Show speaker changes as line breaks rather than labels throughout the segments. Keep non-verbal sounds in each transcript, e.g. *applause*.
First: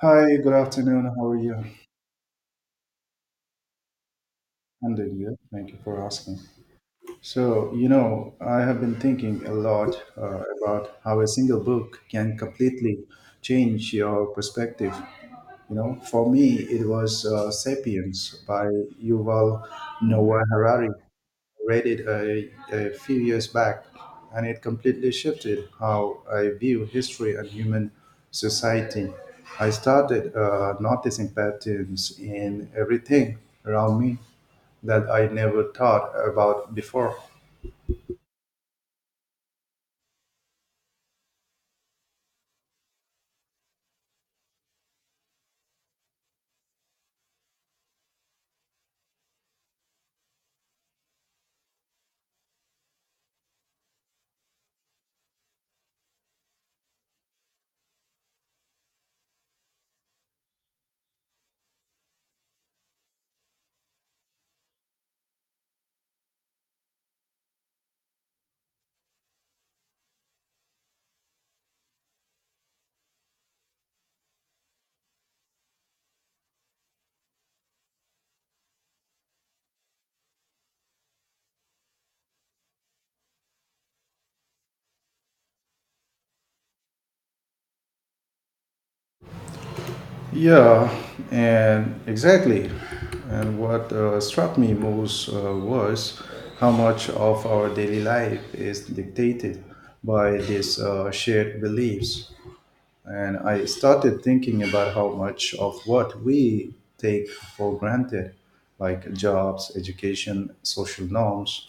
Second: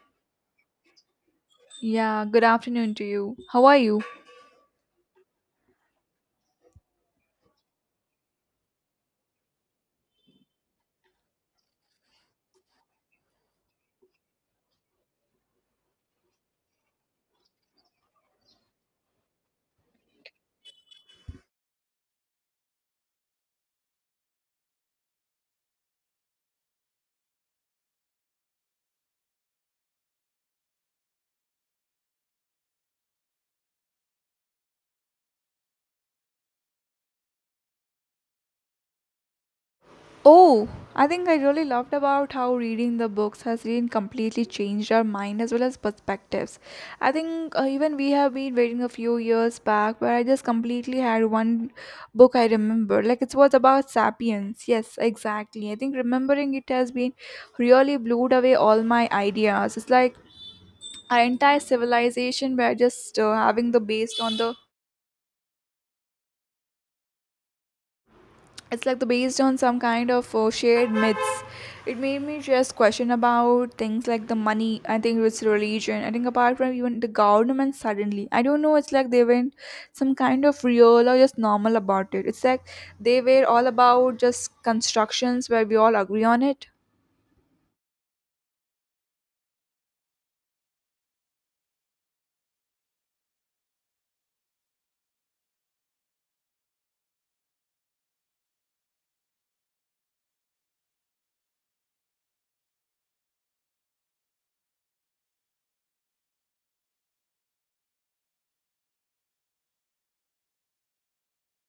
Hi, good afternoon. How are you?
Yeah, good afternoon to you. How are you?
I'm doing good. Thank you for asking. So, you know, I have been thinking a lot about how a single book can completely change your perspective. You know, for me, it was *Sapiens* by Yuval Noah Harari. Read it a few years back, and it completely shifted how I view history and human society. I started noticing patterns in everything around me that I never thought about before.
Oh, I think I really loved about how reading the books has really completely changed our mind as well as perspectives. I think even we have been waiting a few years back where I just completely had one book I remember. Like it was about Sapiens. Yes, exactly. I think remembering it has been really blew away all my ideas. It's like our entire civilization we're just having the based on the it's like the based on some kind of shared myths. It made me just question about things like the money. I think it's religion. I think apart from even the government, suddenly I don't know, it's like they went some kind of real or just normal about it. It's like they were all about just constructions where we all agree on it.
Yeah, and exactly. And what struck me most was how much of our daily life is dictated by these shared beliefs. And I started thinking about how much of what we take for granted, like jobs, education, social norms,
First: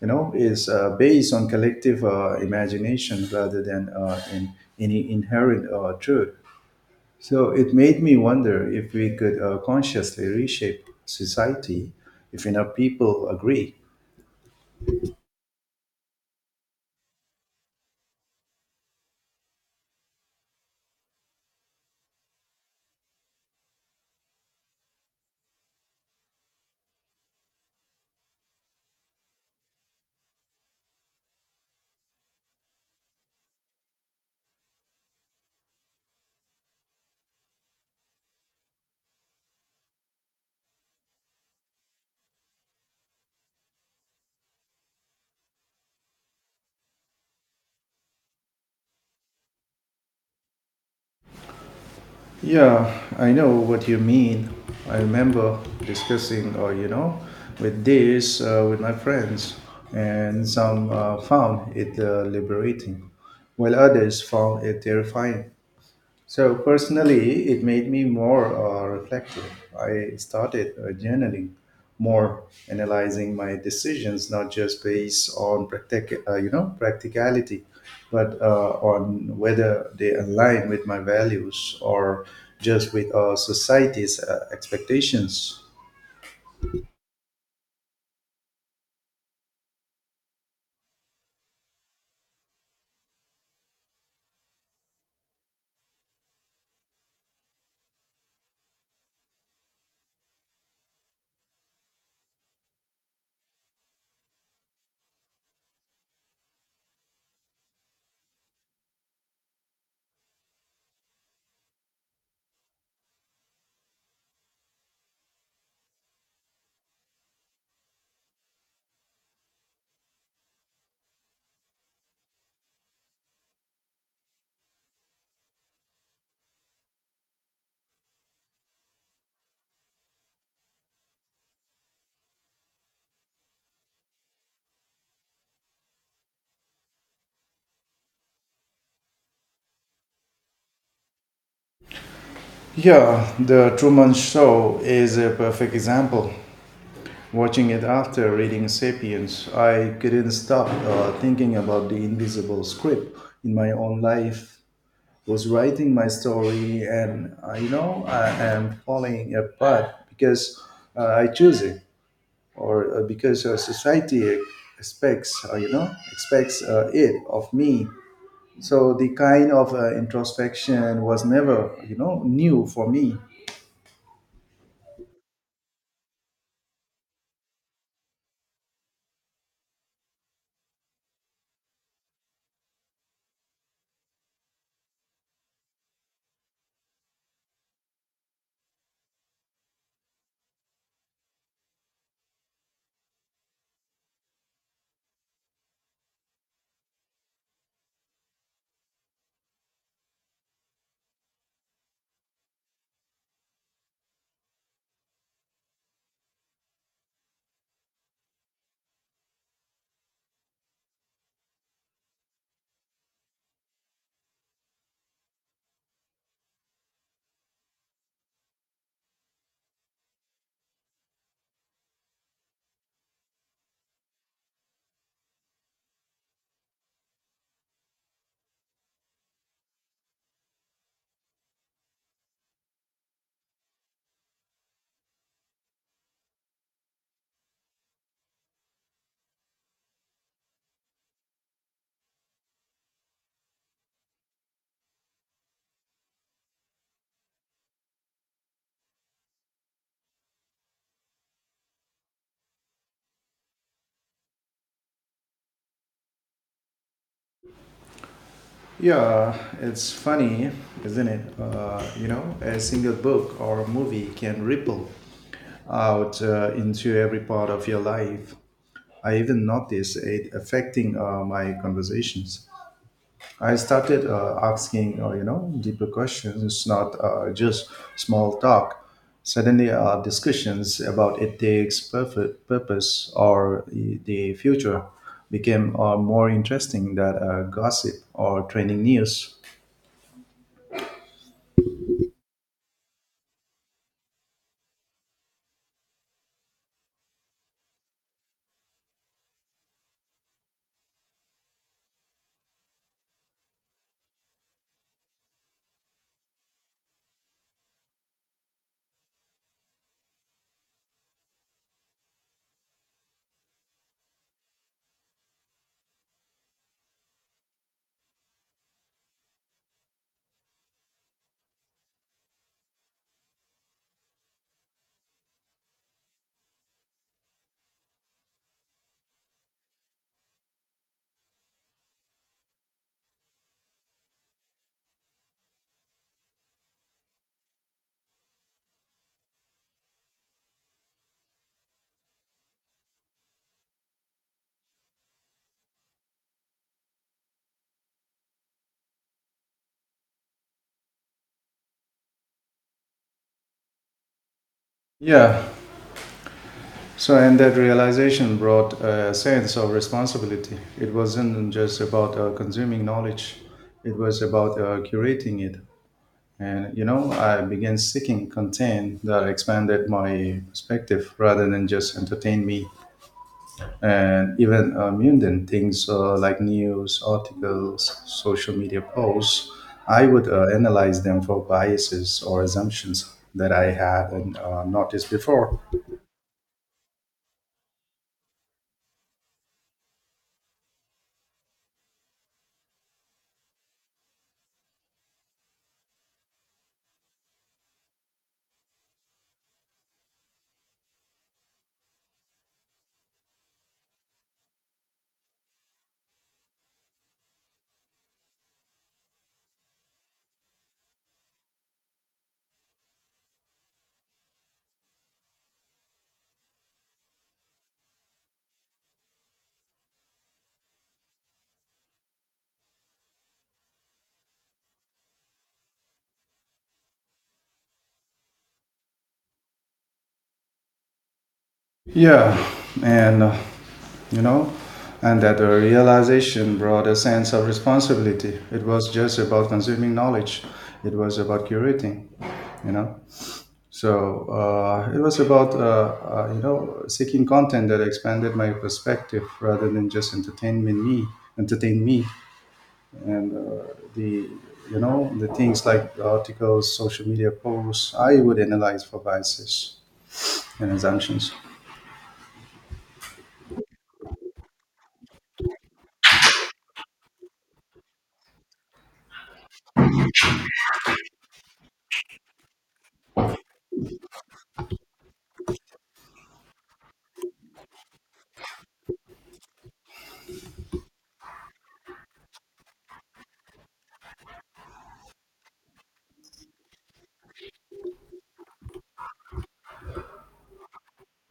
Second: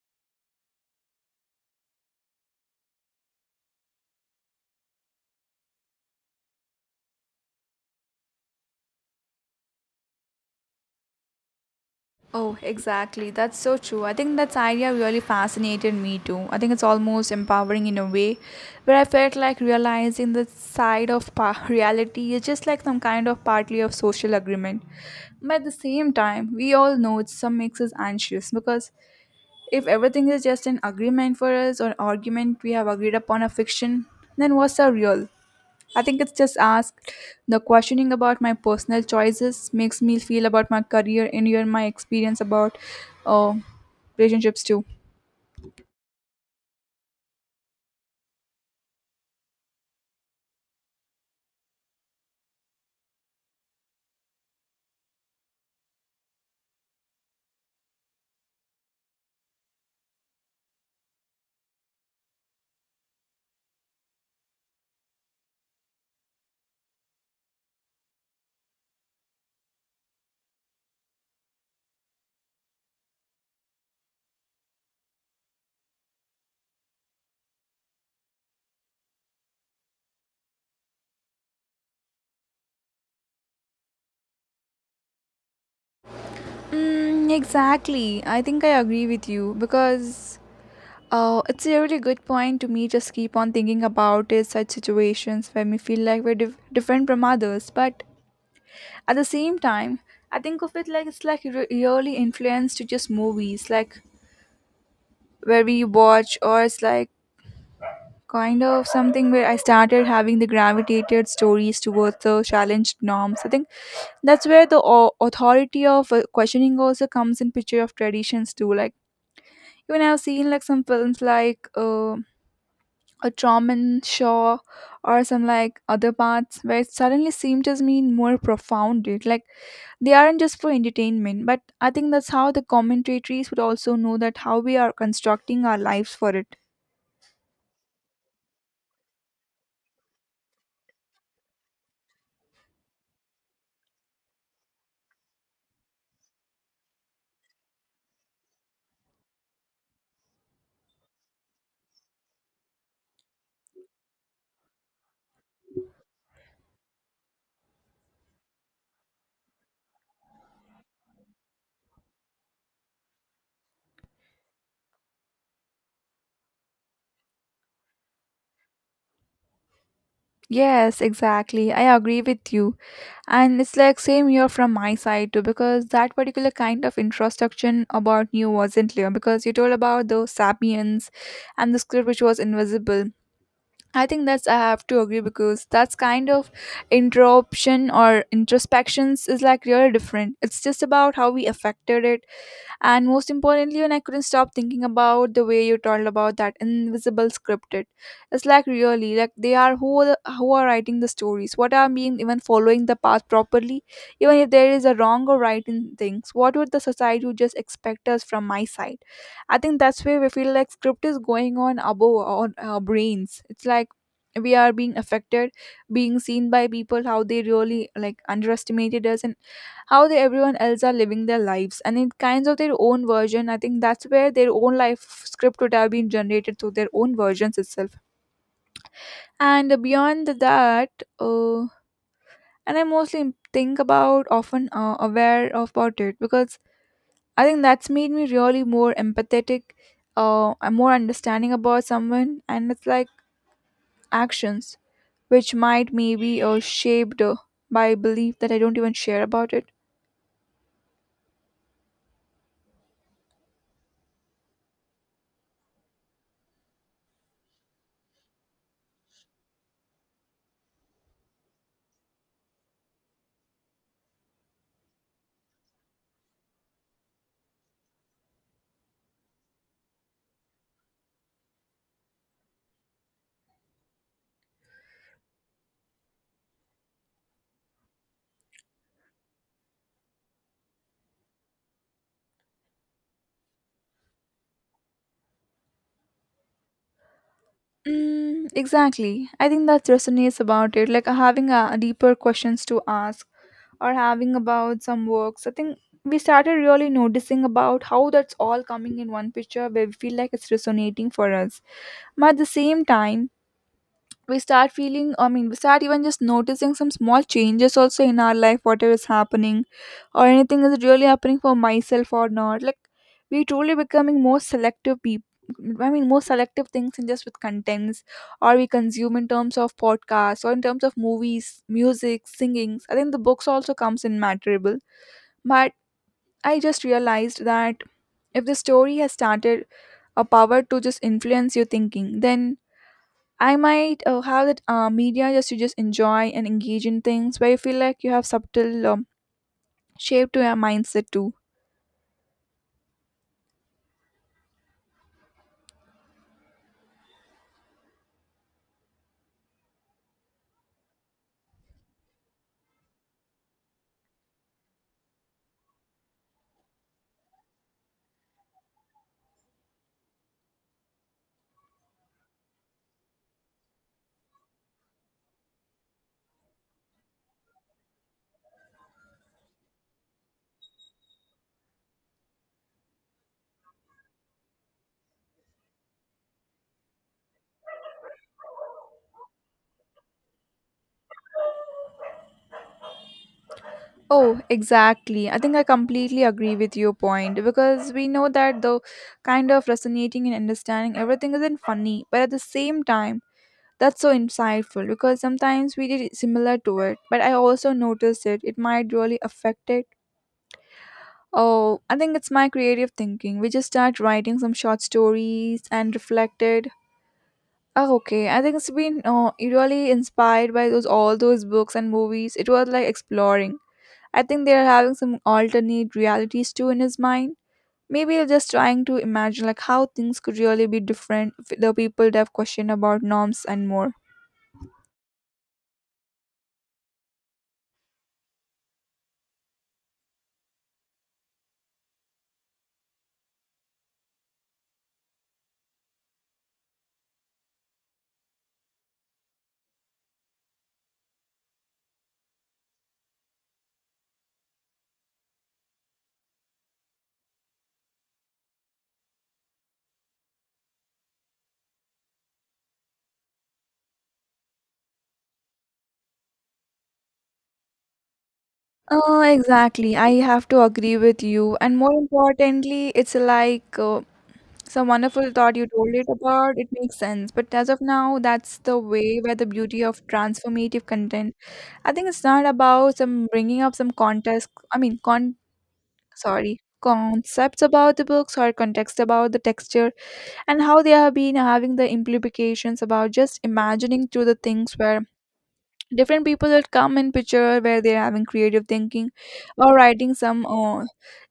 you know, is based on collective imagination rather than in any inherent truth. So it made me wonder if we could consciously reshape society if
Oh,
enough people
exactly. That's
agree.
so true. I think that idea really fascinated me too. I think it's almost empowering in a way where I felt like realizing the side of *laughs* reality is just like some kind of partly of social agreement. But at the same time, we all know it some makes us anxious because if everything is just an agreement for us or argument we have agreed upon a fiction, then what's the real? I think it's just asked the questioning about my personal choices makes me feel about my career and even my experience about uh, relationships too.
Yeah, I know what you mean. I remember discussing, with this with my friends, and some found it liberating, while others found it terrifying. So personally, it made me more reflective. I started journaling more, analyzing my decisions not just based on you know, practicality, but on whether they align with my values or just with society's expectations.
Mm, exactly. I think I agree with you because it's a really good point to me. Just keep on thinking about it, such situations where we feel like we're different from others, but at the same time, I think of it like it's like really influenced to just movies, like where we watch, or it's like kind of something where I started having the gravitated stories towards the challenged norms. I think that's where the authority of questioning also comes in picture of traditions too. Like even I've seen like some films like a Truman Shaw or some like other parts where it suddenly seemed to mean more profound. It like they aren't just for entertainment, but I think that's how the commentators would also know that how we are constructing our lives for it.
Yeah, the Truman Show is a perfect example. Watching it after reading Sapiens, I couldn't stop thinking about the invisible script in my own life. Was writing my story, and you know, I am falling apart because I choose it, or because society expects, expects it of me. So the kind of introspection
Yes,
was never,
exactly. I
you
agree
know,
with
new
you.
for me.
And it's like same here from my side too, because that particular kind of introspection about you wasn't clear because you told about the sapiens and the script which was invisible. I think that's I have to agree because that's kind of interruption or introspections is like really different. It's just about how we affected it, and most importantly, when I couldn't stop thinking about the way you told about that invisible scripted. It's like really, like they are who are writing the stories. What are being even following the path properly, even if there is a wrong or right in things. What would the society would just expect us from my side? I think that's where we feel like script is going on above on our brains. It's like we are being affected, being seen by people how they really like underestimated us, and how they, everyone else are living their lives and in kinds of their own version. I think that's where their own life script would have been generated through their own versions itself. And beyond that, uh, and I mostly think about often aware of about it because I think that's made me really more empathetic, and more understanding about someone, and it's like actions which might maybe shaped by belief that I don't even share about it.
Yeah, it's funny, isn't it? You know, a single book or a movie can ripple out into every part of your life. I even notice it affecting my conversations. I started asking, you know, deeper questions. It's not just small talk. Suddenly, discussions about ethics, perfect purpose, or the future became more interesting than gossip or
Mm,
training
exactly.
news.
I think that resonates about it, like having a deeper questions to ask or having about some works. I think we started really noticing about how that's all coming in one picture where we feel like it's resonating for us. But at the same time, we start feeling, I mean, we start even just noticing some small changes also in our life, whatever is happening or anything is really happening for myself or not. Like we truly becoming more selective people, I mean, more selective things in just with contents, or we consume in terms of podcasts, or in terms of movies, music, singings. I think the books also comes in matterable. But I just realized that if the story has started a power to just influence your thinking, then I might have that media just to just enjoy and engage in things where you feel like you have subtle shape to your mindset too.
Yeah. So, and that realization brought a sense of responsibility. It wasn't just about consuming knowledge, it was about curating it. And, you know, I began seeking content that expanded my perspective rather than just entertain me. And even mundane things like news, articles, social media posts, I would analyze them for biases or assumptions that I hadn't
Oh,
noticed
exactly. I think
before.
I completely agree with your point because we know that the kind of resonating and understanding everything isn't funny, but at the same time, that's so insightful because sometimes we did similar to it, but I also noticed it. It might really affect it. Oh, I think it's my creative thinking. We just start writing some short stories and reflected. Oh, okay. I think it's been really inspired by those all those books and movies. It was like exploring. I think they are having some alternate realities too in his mind. Maybe they're just trying to imagine like how things could really be different if the people that have questioned about norms and more.
Yeah, and you know, and that realization brought a sense of responsibility. It was just about consuming knowledge, it was about curating, you know. So it was about, you know, seeking content that expanded my perspective rather than just entertainment entertain me. And the, you know, the things like articles, social media posts, I would analyze for biases
Exactly. I have to
and
agree with
assumptions.
you. And more importantly, it's like some wonderful thought you told it about. It makes sense. But as of now, that's the way where the beauty of transformative content. I think it's not about some bringing up some contest. I mean, con. Sorry, concepts about the books or context about the texture, and how they have been having the implications about just imagining through the things where different people that come in picture where they're having creative thinking or writing some uh,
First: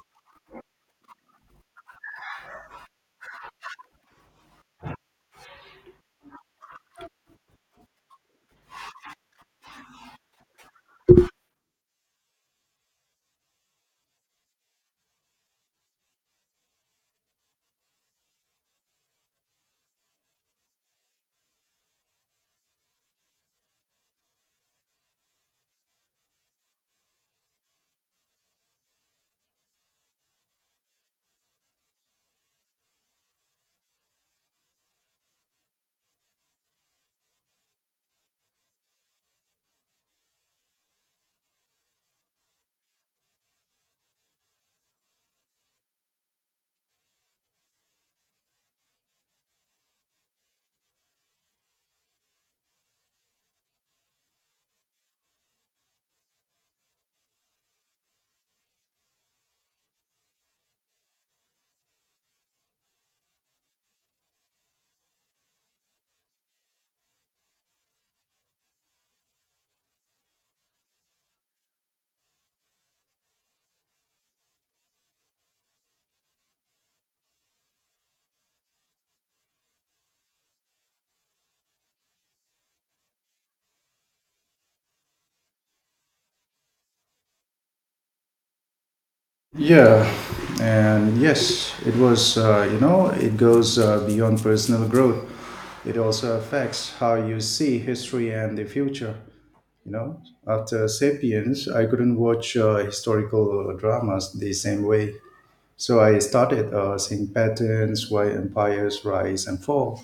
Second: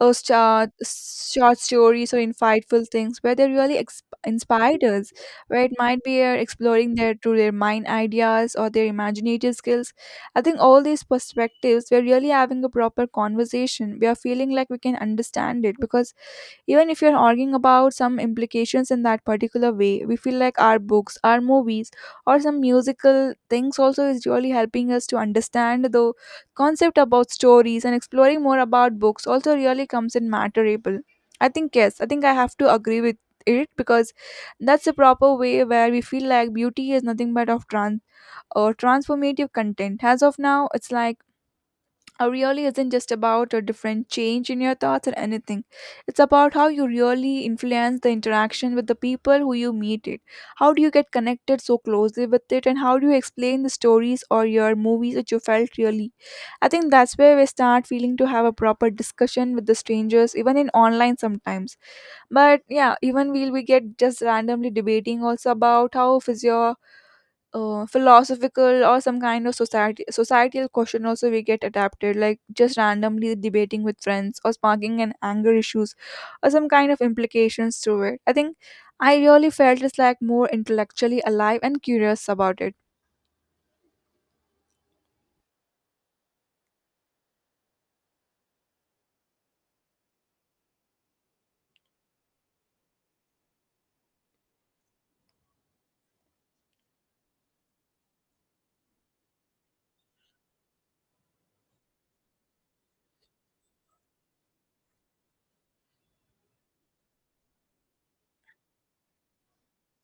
uh, short, short stories or insightful things where they really inspired us, where it might be exploring their through their mind ideas or their imaginative skills. I think all these perspectives we're really having a proper conversation, we are feeling like we can understand it because even if you're arguing about some implications in that particular way, we feel like our books, our movies, or some musical things also is really helping us to understand the concept about stories and exploring more about books also really comes in matterable. I think yes, I think I have to agree with it because that's a proper way where we feel like beauty is nothing but of trans or transformative content. As of now, it's like really isn't just about a different change in your thoughts or anything. It's about how you really influence the interaction with the people who you meet it. How do you get connected so closely with it and how do you explain the stories or your movies that you felt really? I think that's where we start feeling to have a proper discussion with the strangers, even in online sometimes. But yeah, even we get just randomly debating also about how physio philosophical or some kind of society societal question also we get adapted, like just randomly debating with friends or sparking an anger issues or some kind of implications through it. I think I really felt it's like more intellectually alive and curious about it.
Yeah, and yes, it was, you know, it goes beyond personal growth. It also affects how you see history and the future. You know, after Sapiens, I couldn't watch historical dramas the same way. So I started seeing patterns why empires rise and fall,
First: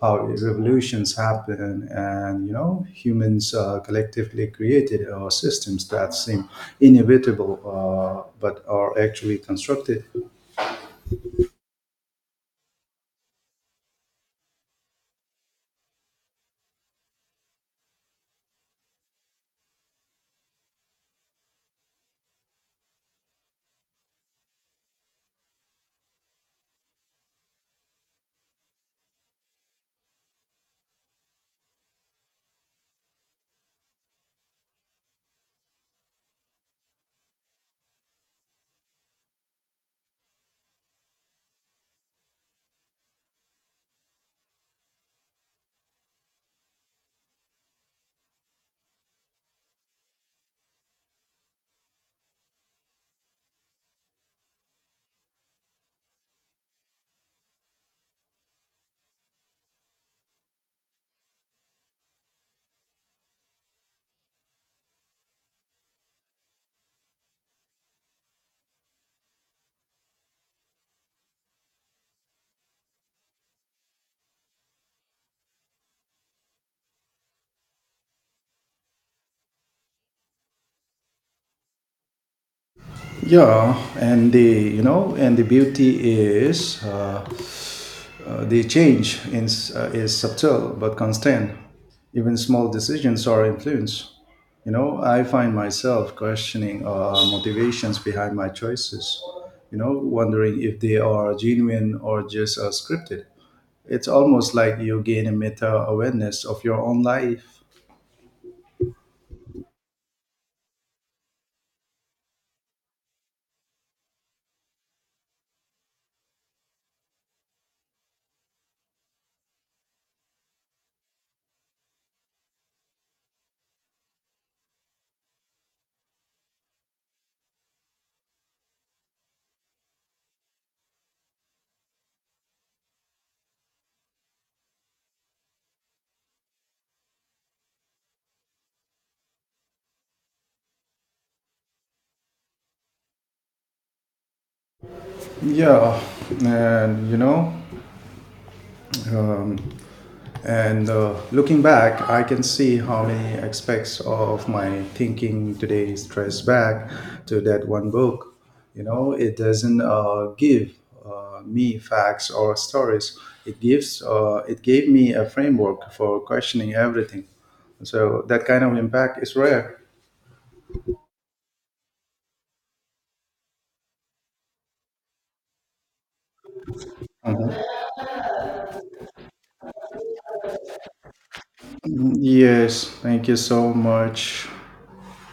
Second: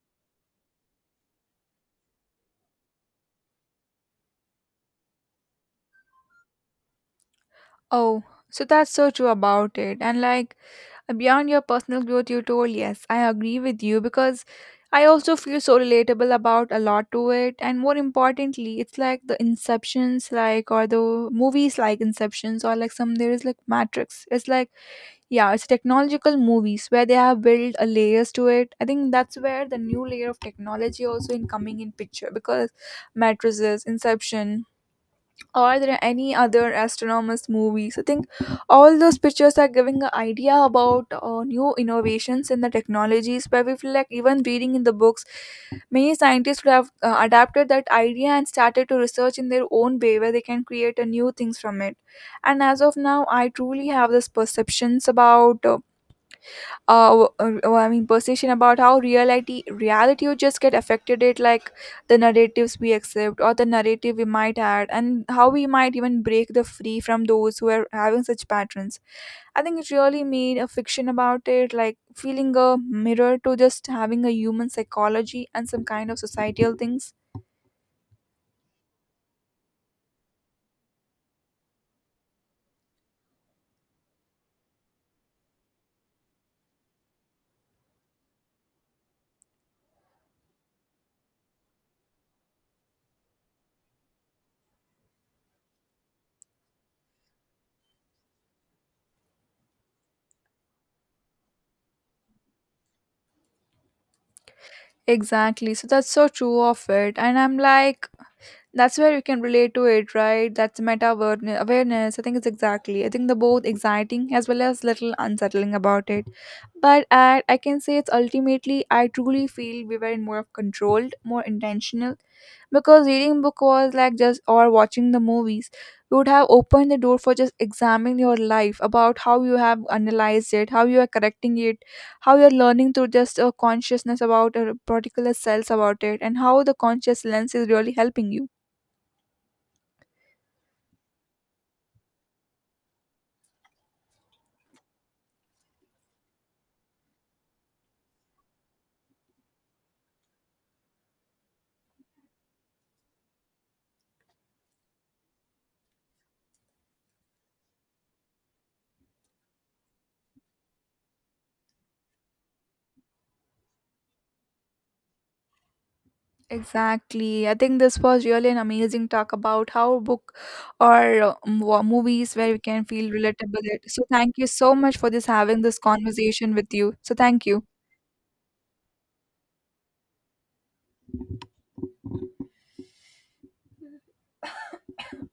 how revolutions happen, and you know, humans collectively created systems that seem inevitable
Oh,
but
so that's
are
so true
actually
about it.
constructed.
And like beyond your personal growth, you told, yes, I agree with you because I also feel so relatable about a lot to it. And more importantly, it's like the Inceptions, like, or the movies like Inceptions, or like some there is like Matrix. It's like, yeah, it's technological movies where they have built a layers to it. I think that's where the new layer of technology also in coming in picture because matrices, Inception, are there any other astronomers movies? I think all those pictures are giving an idea about new innovations in the technologies, where we feel like even reading in the books, many scientists would have adapted that idea and started to research in their own way, where they can create a new things from it. And as of now, I truly have this perceptions about. I mean, perception about how reality would just get affected it, like the narratives we accept or the narrative we might add and how we might even break the free from those who are having such patterns. I think it really made a fiction about it, like feeling a mirror to just having a human psychology and some kind of societal things.
Yeah, and the you know, and the beauty is, the change in, is subtle but constant. Even small decisions are influenced. You know, I find myself questioning motivations behind my choices, you know, wondering if they are genuine or just scripted. It's almost like you gain a meta
Exactly. So that's so
awareness
true
of your
of
own
it. And
life.
I'm like that's where you can relate to it, right? That's meta awareness awareness. I think it's exactly, I think the both exciting as well as little unsettling about it, but I can say it's ultimately I truly feel we were in more of controlled, more intentional, because reading book was like just or watching the movies, you would have opened the door for just examining your life, about how you have analyzed it, how you are correcting it, how you're learning through just a consciousness about a particular cells about it and how the conscious lens is really helping you.
Yeah, and you know, um, and looking back, I can see how many aspects of my thinking today is traced back to that one book. You know, it doesn't give me facts or stories. It gives, it gave me a framework for questioning everything.
Exactly. I think this
So
was
that
really an
kind of
amazing
impact
talk
is
about
rare.
how
*clears throat*
book or movies where we can feel relatable. So thank you so much for this having this conversation with you. So thank you.
Yes, thank you so much.